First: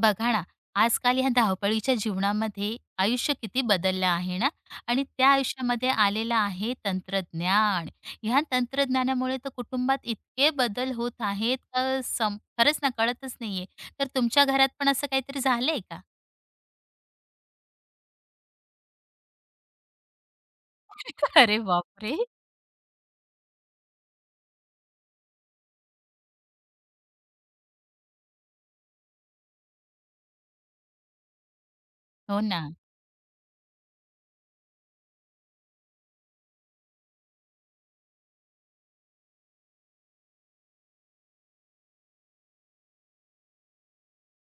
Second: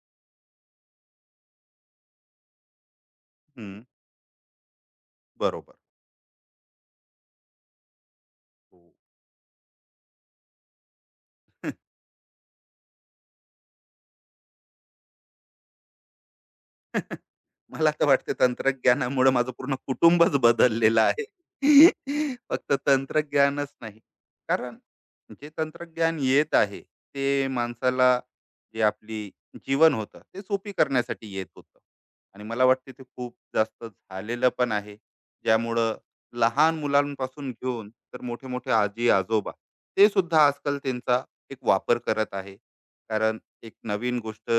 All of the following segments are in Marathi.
बघा ना, आजकाल ह्या धावपळीच्या जीवनामध्ये आयुष्य किती हं, बदललं आहे ना आणि त्या बरोबर. आयुष्यामध्ये आलेलं आहे तंत्रज्ञान. ह्या हो. तंत्रज्ञानामुळे तर कुटुंबात इतके बदल होत आहेत का सम खरंच ना कळतच नाहीये. तर तुमच्या घरात पण असं काहीतरी झालंय का? मला तर वाटते तंत्रज्ञानामुळे माझं पूर्ण कुटुंबच बदललेलं आहे. अरे बापरे! फक्त तंत्रज्ञानच नाही. कारण जे तंत्रज्ञान येत आहे, ते माणसाला जे आपली जीवन होतं, ते सोपी करण्यासाठी येत होतं. हो आणि ना, मला वाटते ते खूप जास्त झालेलं पण आहे. ज्यामुळं लहान मुलांपासून घेऊन तर मोठे-मोठे आजी-आजोबा, ते सुद्धा आजकाल त्यांचा एक वापर करत आहे. कारण एक नवीन गोष्ट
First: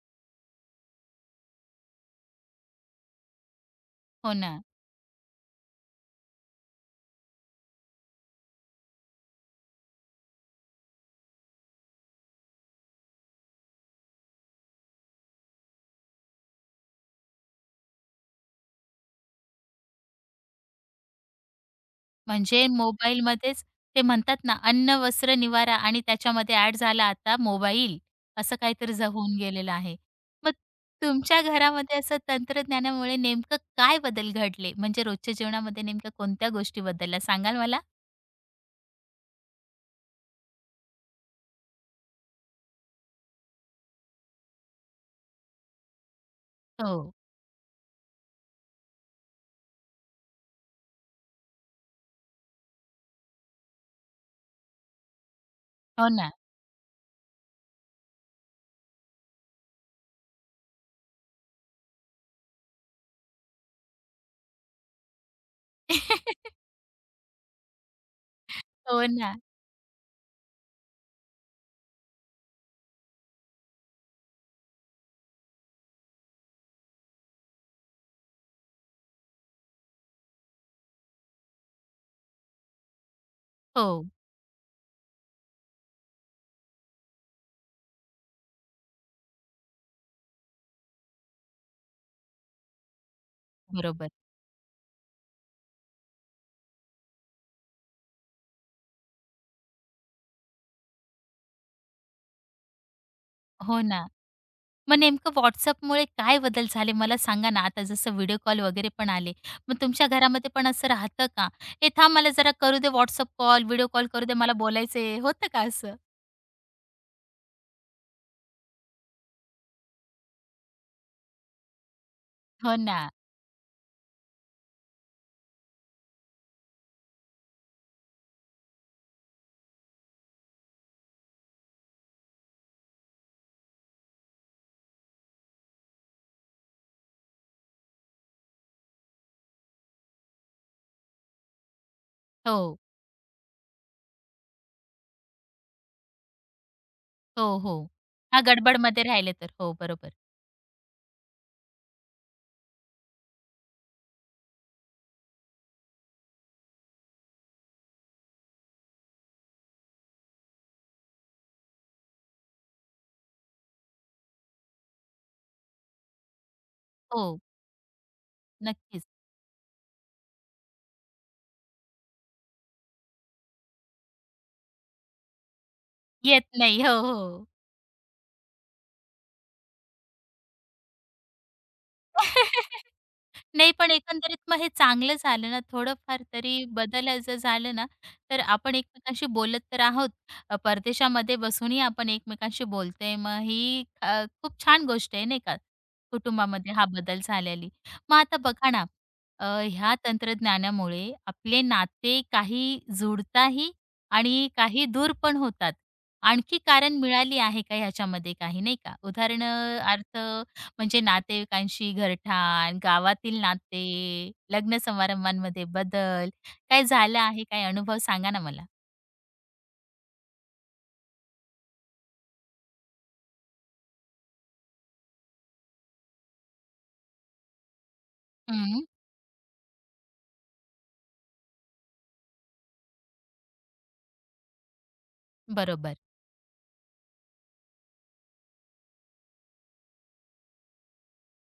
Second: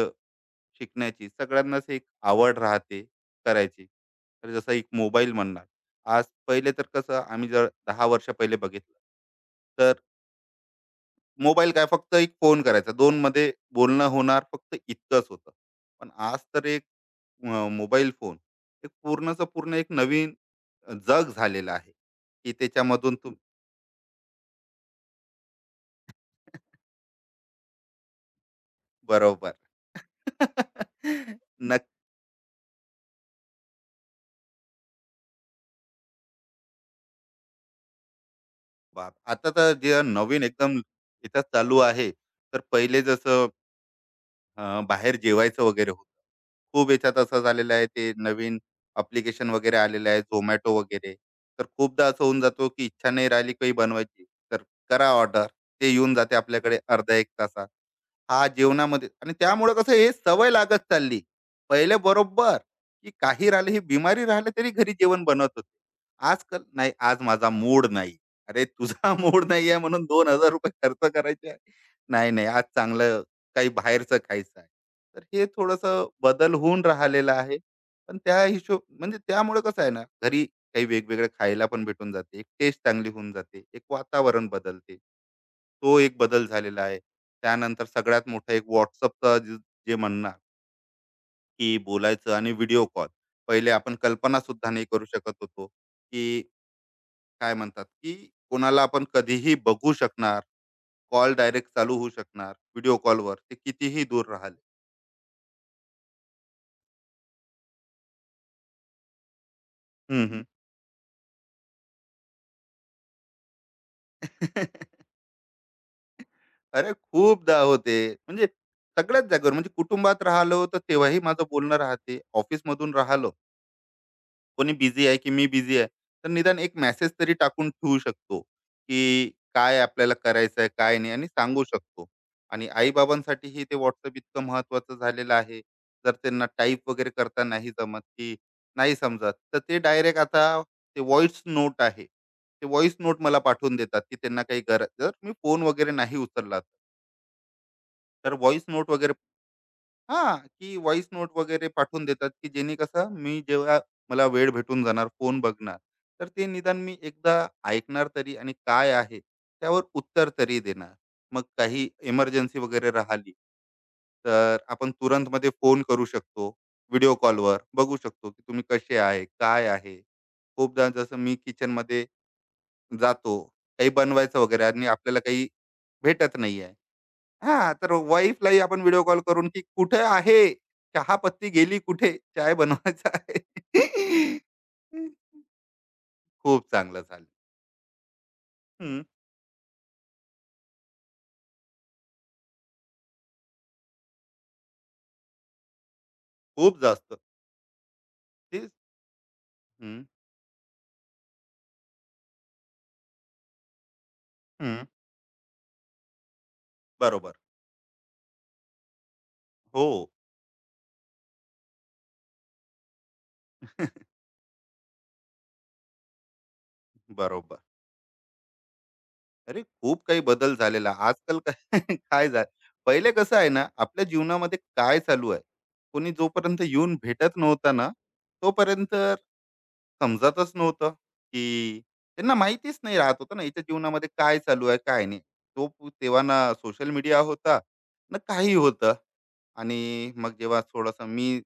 शिकण्याची सगळ्यांनाच एक आवड राहते करायची, हो तर ना. जसं एक मोबाईल म्हणणार. आज पहिले तर कसं, आम्ही जर दहा वर्ष पहिले बघितलं, तर मोबाईल काय फक्त एक फोन करायचा, दोन मध्ये बोलणं होणार, फक्त इतकंच होतं. पण आज तर एक मोबाईल फोन एक पूर्णचं पूर्ण एक नवीन जग झालेलं आहे, की म्हणजे त्याच्यामधून तुम. मोबाईलमध्येच ते म्हणतात ना, अन्न, वस्त्र, निवारा आणि त्याच्यामध्ये ॲड झाला आता मोबाईल, असं काहीतरी ज होऊन बरोबर. गेलेलं आहे. मग तुमच्या नक्की घरामध्ये असं तंत्रज्ञानामुळे नेमकं काय बदल घडले? म्हणजे रोजच्या जीवनामध्ये नेमक्या कोणत्या गोष्टी बदलल्या सांगाल मला? बाप. आता तर जे नवीन एकदम इथं चालू आहे, तर पहिले जसं बाहेर जेवायचं वगैरे होतं. खूप हो. याच्यात असं झालेलं आहे, ते नवीन अप्लिकेशन वगैरे आलेलं आहे, Zomato वगैरे. तर खूपदा असं होऊन जातो, की इच्छा नाही राहिली काही बनवायची, तर करा ऑर्डर. ते हो येऊन ना. जाते आपल्याकडे अर्धा 1 तासात. हा, जेवणामध्ये, आणि त्यामुळे कसं हे सवय लागत चालली. पहिले बरोबर, की काही राहिले, ही बिमारी राहिले, तरी घरी जेवण बनवत होते. आजकाल नाही, आज माझा मूड नाही. अरे हो तुझा ना. मूड नाही आहे म्हणून ₹2000 खर्च करायचे आहे. नाही, नाही, आज चांगलं काही बाहेरचं खायचं आहे. तर हे थोडंसं बदल होऊन राहिलेलं आहे. पण त्या हिशोब, म्हणजे त्यामुळे कसं आहे ना, घरी काही वेगवेगळं खायला पण भेटून जाते, एक टेस्ट चांगली होऊन जाते, एक हो. वातावरण बदलते, तो एक बदल झालेला आहे. त्यानंतर सगळ्यात मोठा एक व्हॉट्सअपचा, जे जे म्हणणार, की बोलायचं आणि व्हिडिओ कॉल. पहिले आपण बरोबर. कल्पना सुद्धा नाही करू शकत होतो, की काय म्हणतात, की कोणाला आपण कधीही बघू शकणार, कॉल डायरेक्ट चालू होऊ शकणार व्हिडिओ कॉलवर, ते हो कितीही ना. दूर राहिले. मग नेमकं WhatsAppमुळे काय बदल झाले मला सांगा ना? आता जसं व्हिडिओ कॉल वगैरे पण आले. मग तुमच्या हम्म, हम्म. घरामध्ये पण असं राहतं का? "ए थांब मला जरा करू दे WhatsApp कॉल, व्हिडिओ कॉल करू दे मला बोलायचंय." होतं का असं? अरे खूपदा होते. म्हणजे सगळ्याच जागेवर, म्हणजे कुटुंबात राहिलो तर तेव्हाही माझं बोलणं राहते. हो ऑफिसमधून ना. राहिलो, कोणी बिझी आहे की मी बिझी आहे. तर निदान एक मेसेज तरी टाकून ठेवू शकतो, की काय आपल्याला करायचं आहे, काय नाही, आणि सांगू शकतो. आणि आई ते WhatsApp इतकं महत्त्वाचं झालेलं आहे. जर त्यांना टाइप वगैरे करता नाही जमत, की नाही समजत, तर ते डायरेक्ट आता ते व्हॉइस नोट आहे. ते हो. व्हॉइस नोट मला पाठवून देतात, की त्यांना काही गरज, जर मी फोन वगैरे नाही उचलला तर. हो, हो. तर हां, व्हॉइस नोट गडबडमध्ये वगैरे राहिले तर. हो, बरोबर. हां, की व्हॉइस नोट वगैरे पाठवून देतात, की जेणे कसं, मी जेव्हा मला वेळ भेटून जाणार, फोन बघणार, तर ते निदान मी एकदा ऐकणार तरी, आणि काय आहे, त्यावर उत्तर तरी देणार. मग काही इमर्जन्सी वगैरे राहिली, तर आपण तुरंतमध्ये फोन करू शकतो. व्हिडिओ हो, कॉलवर बघू शकतो, की तुम्ही कसे नक्कीच. आहे, काय आहे. खूपदा जसं मी किचनमध्ये जातो, काही बनवायचं वगैरे, आणि आपल्याला काही भेटत येत नाहीये, नाही. हो, हो. हां, तर वाईफलाही आपण व्हिडिओ कॉल करून, की "कुठे आहे? चहा पत्ती गेली कुठे? चाय बनवायचा नाही, आहे." पण एकंदरीत मग हे चांगलं झालं ना, थोडंफार तरी खूप चांगलं बदल झालं. जर झालं ना, तर आपण हं, एकमेकांशी बोलत तर आहोत. परदेशामध्ये बसूनही आपण एकमेकांशी बोलतोय. मग ही खूप छान गोष्ट आहे, नाही का? कुटुंबामध्ये खूप हा जास्त. बदल झालेली. मग आता बघा तेच. ना, अ, ह्या हं, तंत्रज्ञानामुळे आपले नाते काही जुळताही आणि काही हं. दूर पण होतात. आणखी कारण बरोबर. मिळाली आहे का ह्याच्यामध्ये काही, नाही का? हो. उदाहरणार्थ म्हणजे नातेवाईकांशी घरठाण, गावातील नाते, लग्न समारंभांमध्ये बदल, काय झालं आहे? बरोबर. काय अनुभव सांगा ना मला? अरे खूप काही बदल झालेला आहे. आजकाल काय काय झालं, पहिले कसं आहे ना, आपल्या जीवनामध्ये काय चालू आहे, कोणी जोपर्यंत येऊन भेटत नव्हता ना, हं, तोपर्यंत समजतच नव्हतं, की त्यांना माहितीच नाही राहत होतं ना, याच्या जीवनामध्ये काय चालू आहे, काय नाही. बरोबर. तेव्हा ना सोशल मीडिया होता, ना काही होतं. आणि मग जेव्हा थोडंसं मी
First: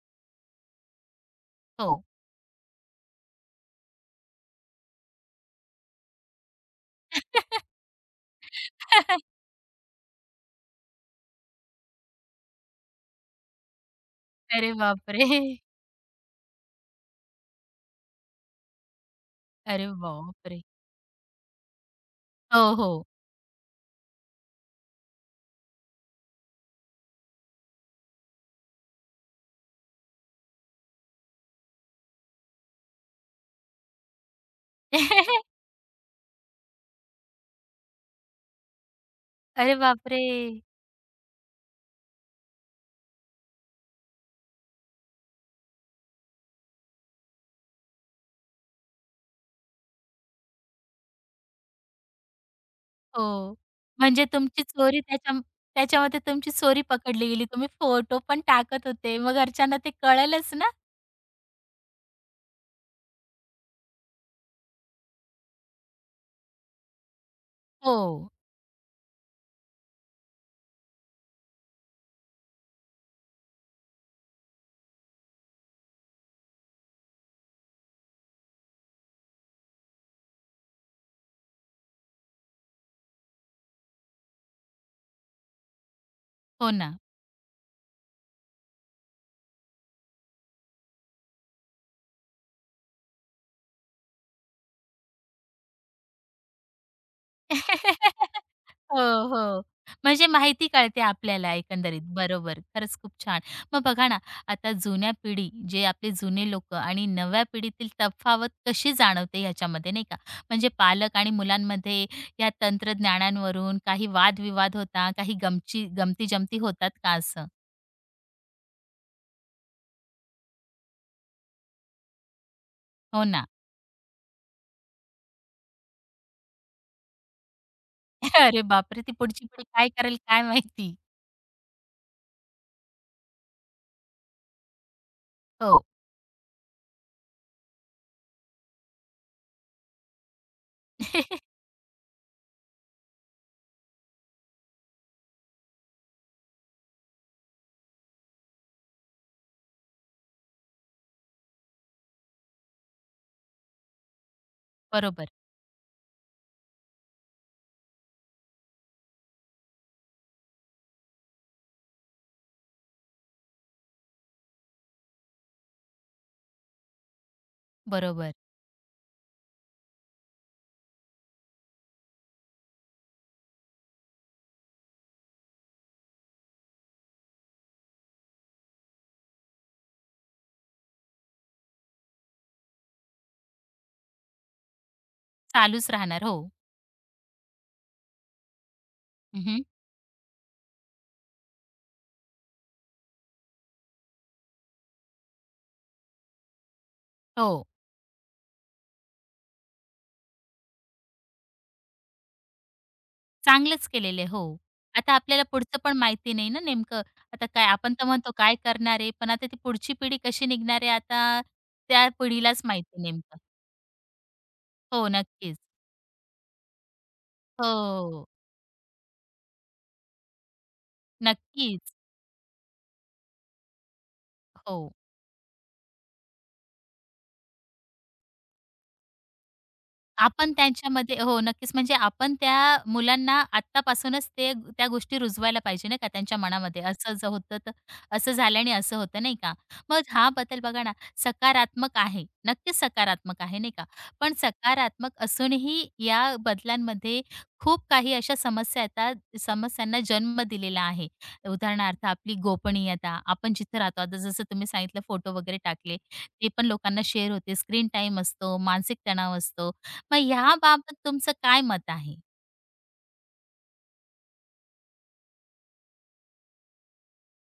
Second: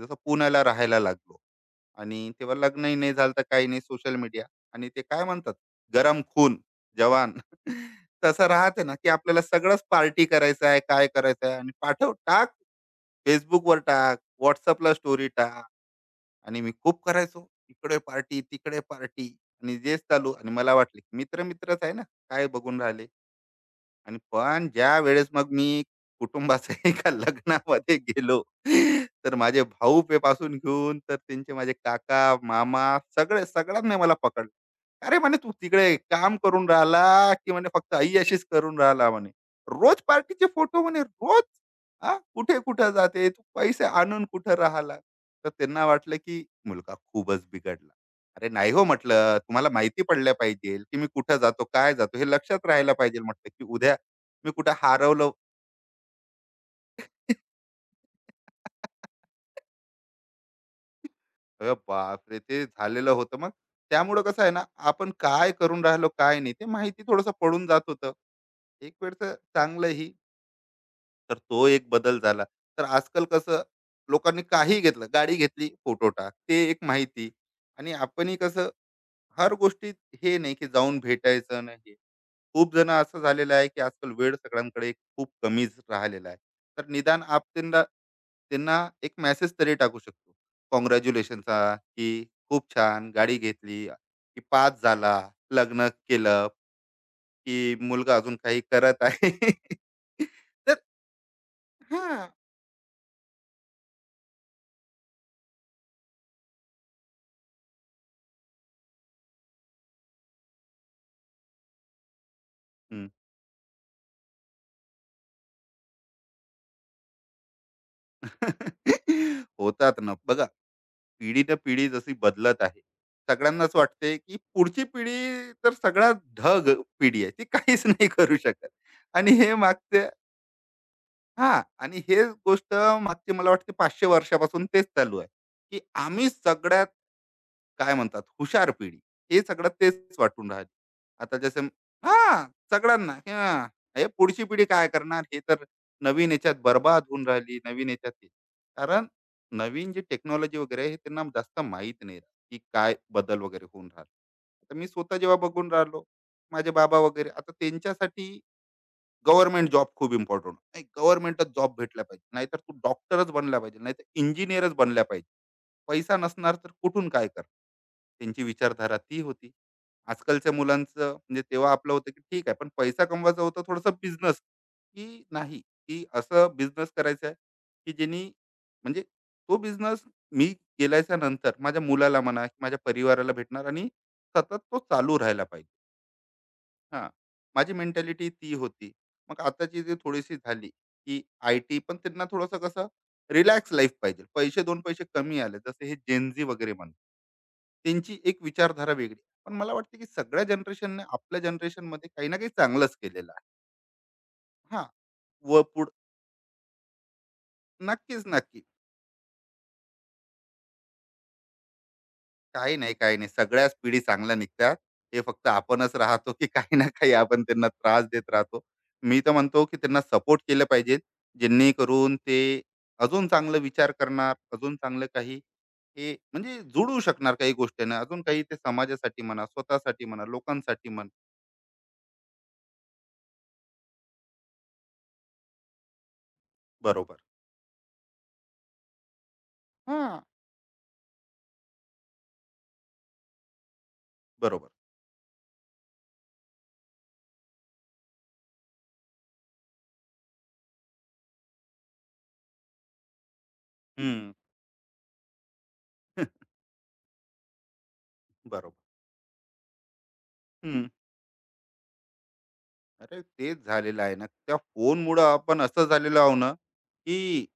जसं पुण्याला राहायला लागलो, हो. आणि तेव्हा लग्नही नाही झालं, तर काही नाही सोशल मीडिया, आणि ते काय म्हणतात, गरम खून जवान. तसं राहते ना, की आपल्याला सगळंच पार्टी करायचं आहे, काय करायचं आहे, आणि पाठव टाक, फेसबुकवर टाक, अरे व्हॉट्सअपला बापरे! स्टोरी टाक. आणि मी खूप करायचो इकडे पार्टी, तिकडे पार्टी, आणि अरे जेच चालू, आणि बापरे! मला वाटले मित्र मित्रच आहे ना, काय हो, बघून हो. राहिले. आणि पण ज्या वेळेस मग मी कुटुंबाच्या एका लग्नामध्ये गेलो, तर माझे भाऊ पासून घेऊन तर त्यांचे, माझे काका, मामा सगळे, सगळ्यांनी मला पकडलं. "अरे!" म्हणे, "तू तिकडे काम करून राहिला की म्हणे फक्त अय्याशीच करून राहिला?" म्हणे. अरे "रोज बापरे! पार्टीचे फोटो म्हणे, रोज. हां, कुठे-कुठे जाते, तू पैसे आणून कुठं राहिला?" तर त्यांना वाटलं की मुलगा खूपच बिघडला. "अरे नाही हो," म्हटलं, "तुम्हाला माहिती पडल्या पाहिजे की मी कुठं जातो, काय जातो, हे लक्षात राहायला पाहिजे," म्हटलं, हो. "की उद्या म्हणजे मी तुमची कुठे चोरी हरवलं." त्याच्या त्याच्यामध्ये तुमची चोरी पकडली गेली. तुम्ही फोटो पण टाकत होते. मग घरच्यांना ते कळेलच ना? अरे बापरे! ते झालेलं होतं मग. त्यामुळं कसं आहे ना, आपण काय करून राहिलो, काय नाही, ते माहिती थोडंसं पडून जात हो. होतं. एक वेळचं चांगलंही, तर तो एक बदल झाला. तर आजकाल कसं, लोकांनी काही घेतलं, गाडी घेतली, फोटो टाक. ते एक माहिती. आणि आपणही कसं, हर गोष्टीत, हे नाही की जाऊन भेटायचं नाही. खूप जण असं झालेलं आहे, की आजकाल वेळ सगळ्यांकडे खूप कमीच राहिलेला आहे. हो तर ना. निदान आपण त्यांना त्यांना एक मेसेज तरी टाकू शकतो, कॉंग्रॅच्युलेशनचा, की खूप छान गाडी घेतली, की पास झाला, लग्न केलं, की मुलगा अजून काही हो, करत आहे. हो. म्हणजे माहिती तर कळते आपल्याला एकंदरीत. हा. बरोबर. खरंच खूप छान. मग बघा ना, आता जुन्या पिढी, जे आपले जुने लोकं आणि नव्या पिढीतील तफावत कशी जाणवते ह्याच्यामध्ये, नाही का? म्हणजे पालक आणि मुलांमध्ये या हम्म. तंत्रज्ञानांवरून काही वादविवाद होता, काही गमती-जमती होतात का असं? होतात ना बघा. पिढी न पिढी जशी बदलत आहे, हो ना. सगळ्यांनाच वाटते, की पुढची पिढी तर सगळ्यात ढग पिढी आहे. ती काहीच नाही करू अरे शकत. बापरे! ती आणि पुढची हे पिढी काय मागच्या करेल काय माहिती? हां. आणि हेच गोष्ट मागची मला वाटते 500 वर्षापासून तेच चालू आहे, की हो. आम्ही सगळ्यात काय म्हणतात हुशार पिढी. हे सगळं तेच वाटून राहिले. आता जसं हां, सगळ्यांना हां, हे पुढची पिढी काय करणार? हे तर नवीन याच्यात बरबाद होऊन राहिली, नवीन याच्यात हे. कारण नवीन जी टेक्नॉलॉजी वगैरे आहे, हे त्यांना जास्त माहीत नाही राहत, की काय बदल वगैरे होऊन राहिला. तर मी स्वतः बरोबर, जेव्हा बघून राहिलो, माझे बाबा वगैरे, आता त्यांच्यासाठी गव्हर्नमेंट जॉब खूप इम्पॉर्टंट, नाही गव्हर्नमेंटच जॉब भेटला पाहिजे, नाहीतर तू डॉक्टरच बनला पाहिजे, नाहीतर इंजिनियरच बनला पाहिजे. पैसा नसणार तर कुठून काय कर, बरोबर. त्यांची विचारधारा ती होती. आजकालच्या मुलांचं, म्हणजे तेव्हा आपलं होतं की ठीक आहे, पण पैसा कमवायचा होता, थोडासा बिझनेस, की नाही की असं बिझनेस करायचा आहे, की ज्यांनी, म्हणजे तो बिझनेस मी केल्याच्या नंतर माझ्या मुलाला म्हणा, माझ्या परिवाराला भेटणार, आणि सतत तो चालू राहायला पाहिजे. चालूच राहणार. हो. हा, माझी मेंटॅलिटी ती होती. मग हं, आताची जी थोडीशी झाली, की आय टी, पण त्यांना थोडंसं कसं रिलॅक्स लाईफ पाहिजे, पैसे दोन पैसे कमी आले, जसे हे जेनझी वगैरे म्हणून, हो. त्यांची एक विचारधारा वेगळी. पण मला वाटते की सगळ्या जनरेशनने आपल्या जनरेशनमध्ये काही ना काही चांगलंच केलेलं आहे. चांगलंच केलेलं आहे. हो. हा. आता आपल्याला व पुढचं पुढ पण माहिती नाही ना नेमकं. आता काय आपण तर नक्कीच, म्हणतो काय नक्की. करणार आहे, पण आता ती पुढची पिढी कशी निघणार आहे आता त्या पिढीलाच काही नाही, माहिती काही नाही. नेमकं. सगळ्याच पिढी चांगल्या निघतात. हो, हे फक्त नक्कीच. आपणच राहतो, की काही ना काही आपण त्यांना त्रास हो, देत राहतो. मी तर म्हणतो, की त्यांना सपोर्ट केलं पाहिजे, नक्कीच. जेणेकरून ते अजून चांगला विचार करणार, अजून हो. चांगलं काही, हे म्हणजे जुळवू शकणार काही गोष्टींना. अजून काही ते समाजासाठी म्हणा, स्वतःसाठी म्हणा, आपण लोकांसाठी म्हणा. त्यांच्यामध्ये हो, नक्कीच. म्हणजे आपण त्या मुलांना आत्तापासूनच ते त्या गोष्टी रुजवायला पाहिजे नाही का त्यांच्या मनामध्ये. असं बरोबर. जर होतं तर असं झाल्याने असं होतं नाही का. मग हां, हा बदल बघा ना सकारात्मक आहे. नक्कीच सकारात्मक आहे नाही का. पण बरोबर. सकारात्मक असूनही या बदलांमध्ये खूप काही अशा समस्या येतात, समस्यांना जन्म दिलेला आहे. उदाहरणार्थ आपली गोपनीयता. आपण जिथं राहतो आता हं. जसं तुम्ही सांगितलं फोटो वगैरे टाकले, ते पण लोकांना शेअर होते. स्क्रीन टाईम असतो, बरोबर. मानसिक तणाव असतो. मग हं. ह्याबाबत तुमचं काय मत आहे? अरे, तेच झालेलं आहे ना. त्या फोनमुळं आपण असं झालेलो आहो ना, की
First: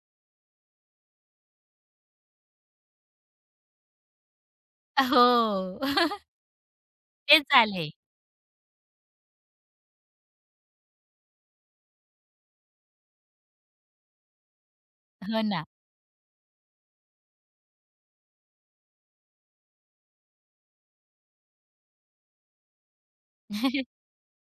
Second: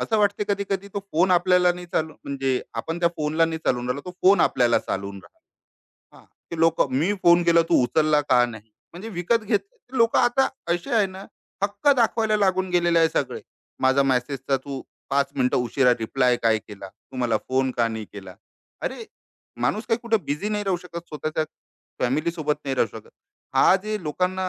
असं वाटते कधी कधी, तो फोन आपल्याला नाही चालू, म्हणजे आपण त्या फोनला नाही चालून राहिलो, तो फोन आपल्याला चालून हो. राहिला. हां, ते लोकं, मी ते फोन केला तू झाले. उचलला का नाही? म्हणजे विकत घेत ते लोकं आता, असे आहे ना, हक्क दाखवायला लागून गेलेले आहे सगळे. माझा मेसेजचा तू 5 हो मिनिटं ना. उशिरा रिप्लाय काय केला? तू मला फोन का नाही केला? अरे, माणूस काही कुठे बिझी नाही राहू शकत, स्वतःच्या फॅमिलीसोबत नाही राहू शकत. हा, जे लोकांना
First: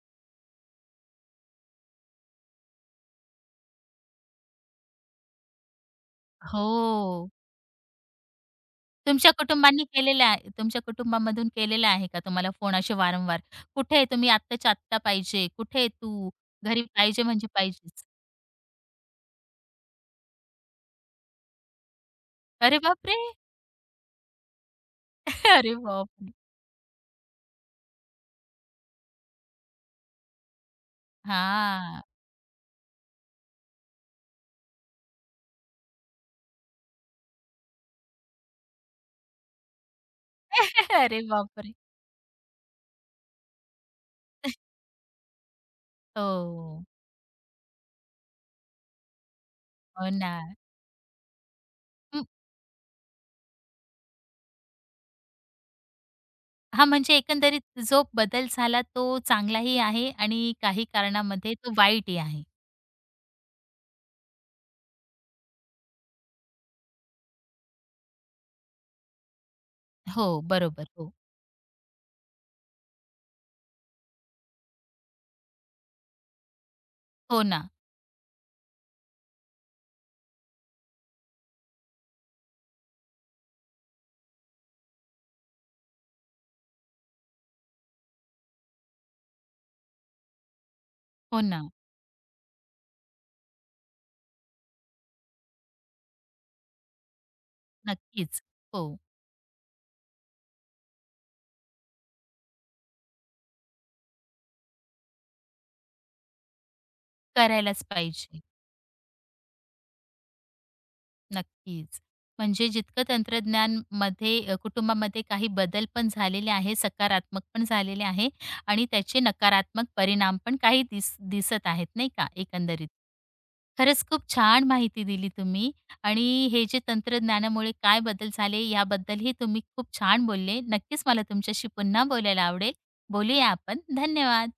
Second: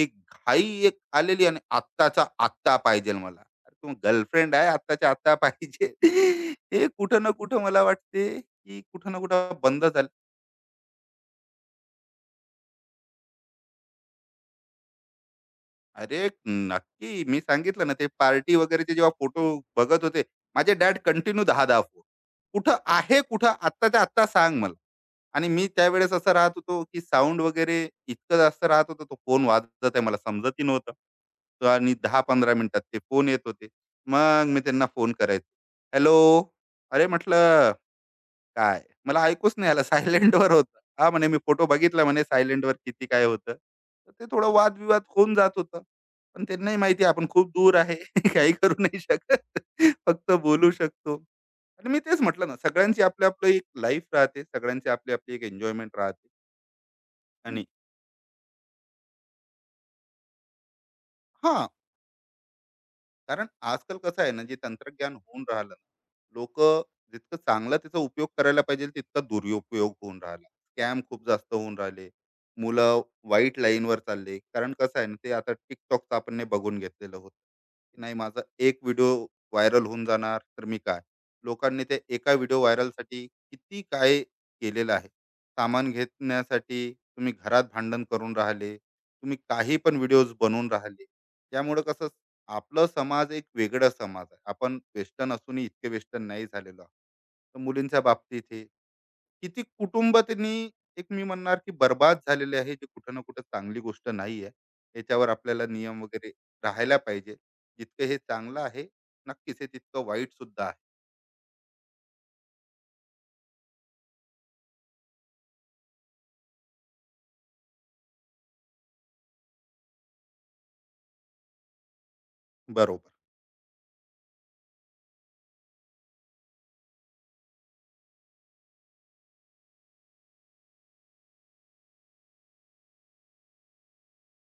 एक घाई एक आलेली, आणि आत्ताचा आत्ता पाहिजेल मला. अरे, तू गर्लफ्रेंड आहे, आत्ताच्या आत्ता पाहिजे. हे कुठं हो. ना कुठं मला वाटते, की कुठं ना कुठं बंद झालं. तुमच्या कुटुंबामधून केलेलं आहे का तुम्हाला फोन असे वारंवार? "कुठे आहे तुम्ही? आत्ताच्या आत्ता पाहिजे. कुठे आहे अरे तू? घरी पाहिजे नक्की. मी म्हणजे सांगितलं ना, पाहिजेच." ते पार्टी वगैरेचे जेव्हा फोटो बघत होते, माझे डॅड कंटिन्यू 10 फोन. कुठं अरे बापरे! आहे कुठं? आत्ताच्या आत्ता सांग मला. आणि मी अरे त्यावेळेस असं बापरे! राहत होतो, की साउंड वगैरे इतकं जास्त राहत होतं. तो फोन वाजत आहे मला समजतही नव्हतं. तर आणि हां. 10-15 मिनिटात ते फोन येत होते. मग मी त्यांना फोन करायचो. हॅलो, अरे म्हटलं काय? मला ऐकूच नाही आलं. सायलेंटवर होतं. हां, अरे म्हणे मी फोटो बापरे! बघितला, म्हणे सायलेंटवर, किती काय होतं. तर ते थोडं वादविवाद होऊन जात होतं. पण त्यांनाही हो. माहिती, आपण खूप दूर आहे. काही करू नाही शकत. हो फक्त ना. बोलू शकतो. आणि मी तेच हं, म्हटलं ना, सगळ्यांची आपली-आपली एक लाईफ राहते. सगळ्यांची आपली-आपली एक एन्जॉयमेंट राहते. हां, म्हणजे आणि एकंदरीत जो बदल झाला तो चांगलाही आहे आणि काही कारणामध्ये हां, तो वाईटही आहे. कारण आजकाल कसं आहे ना, जे तंत्रज्ञान होऊन राहिलं ना, लोक जितकं चांगला त्याचा उपयोग करायला पाहिजे, तितका दुरुपयोग होऊन हो, राहिला. बरोबर. स्कॅम हो. खूप जास्त होऊन राहिले. मुलं वाईट लाईनवर चालले, कारण कसं आहे ना, ते आता टिकटॉकचं आपण ने बघून घेतलेलं होतं हो ना, की नाही, माझा एक व्हिडिओ व्हायरल होऊन जाणार, तर मी काय. लोकांनी ते एका व्हिडिओ व्हायरलसाठी किती काय केलेलं आहे, सामान घेण्यासाठी तुम्ही घरात भांडण करून राहिले, तुम्ही काही पण व्हिडिओज बनवून राहिले. हो ना. त्यामुळे कसं, आपलं समाज एक वेगळा समाज आहे, आपण वेस्टर्न असूनही इतके वेस्टर्न नाही झालेलो आहोत. तर मुलींच्या नक्कीच. बाबतीत हे, हो, किती कुटुंब त्यांनी, एक मी म्हणणार की बर्बाद झालेले आहे, जे कुठं ना कुठं चांगली गोष्ट नाही आहे. याच्यावर आपल्याला नियम वगैरे राहायला पाहिजे. करायलाच जितकं हे पाहिजे. चांगलं आहे, नक्कीच हे तितकं वाईट सुद्धा आहे. नक्कीच. म्हणजे जितकं तंत्रज्ञानमध्ये कुटुंबामध्ये काही बदल पण झालेले आहे, सकारात्मक पण झालेले आहे आणि त्याचे नकारात्मक परिणाम पण काही दिसत आहेत, नाही का, एकंदरीत. बरोबर. खरंच खूप छान माहिती दिली तुम्ही आणि हे जे तंत्रज्ञानामुळे काय बदल झाले, याबद्दलही तुम्ही खूप छान बोलले. नक्कीच मला तुमच्याशी पुन्हा बोलायला आवडेल. बोलूया आपण. धन्यवाद.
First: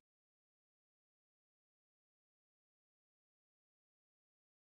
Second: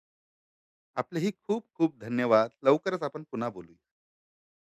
आपले ही खूप खूप धन्यवाद. लवकरच आपण पुन्हा बोलू.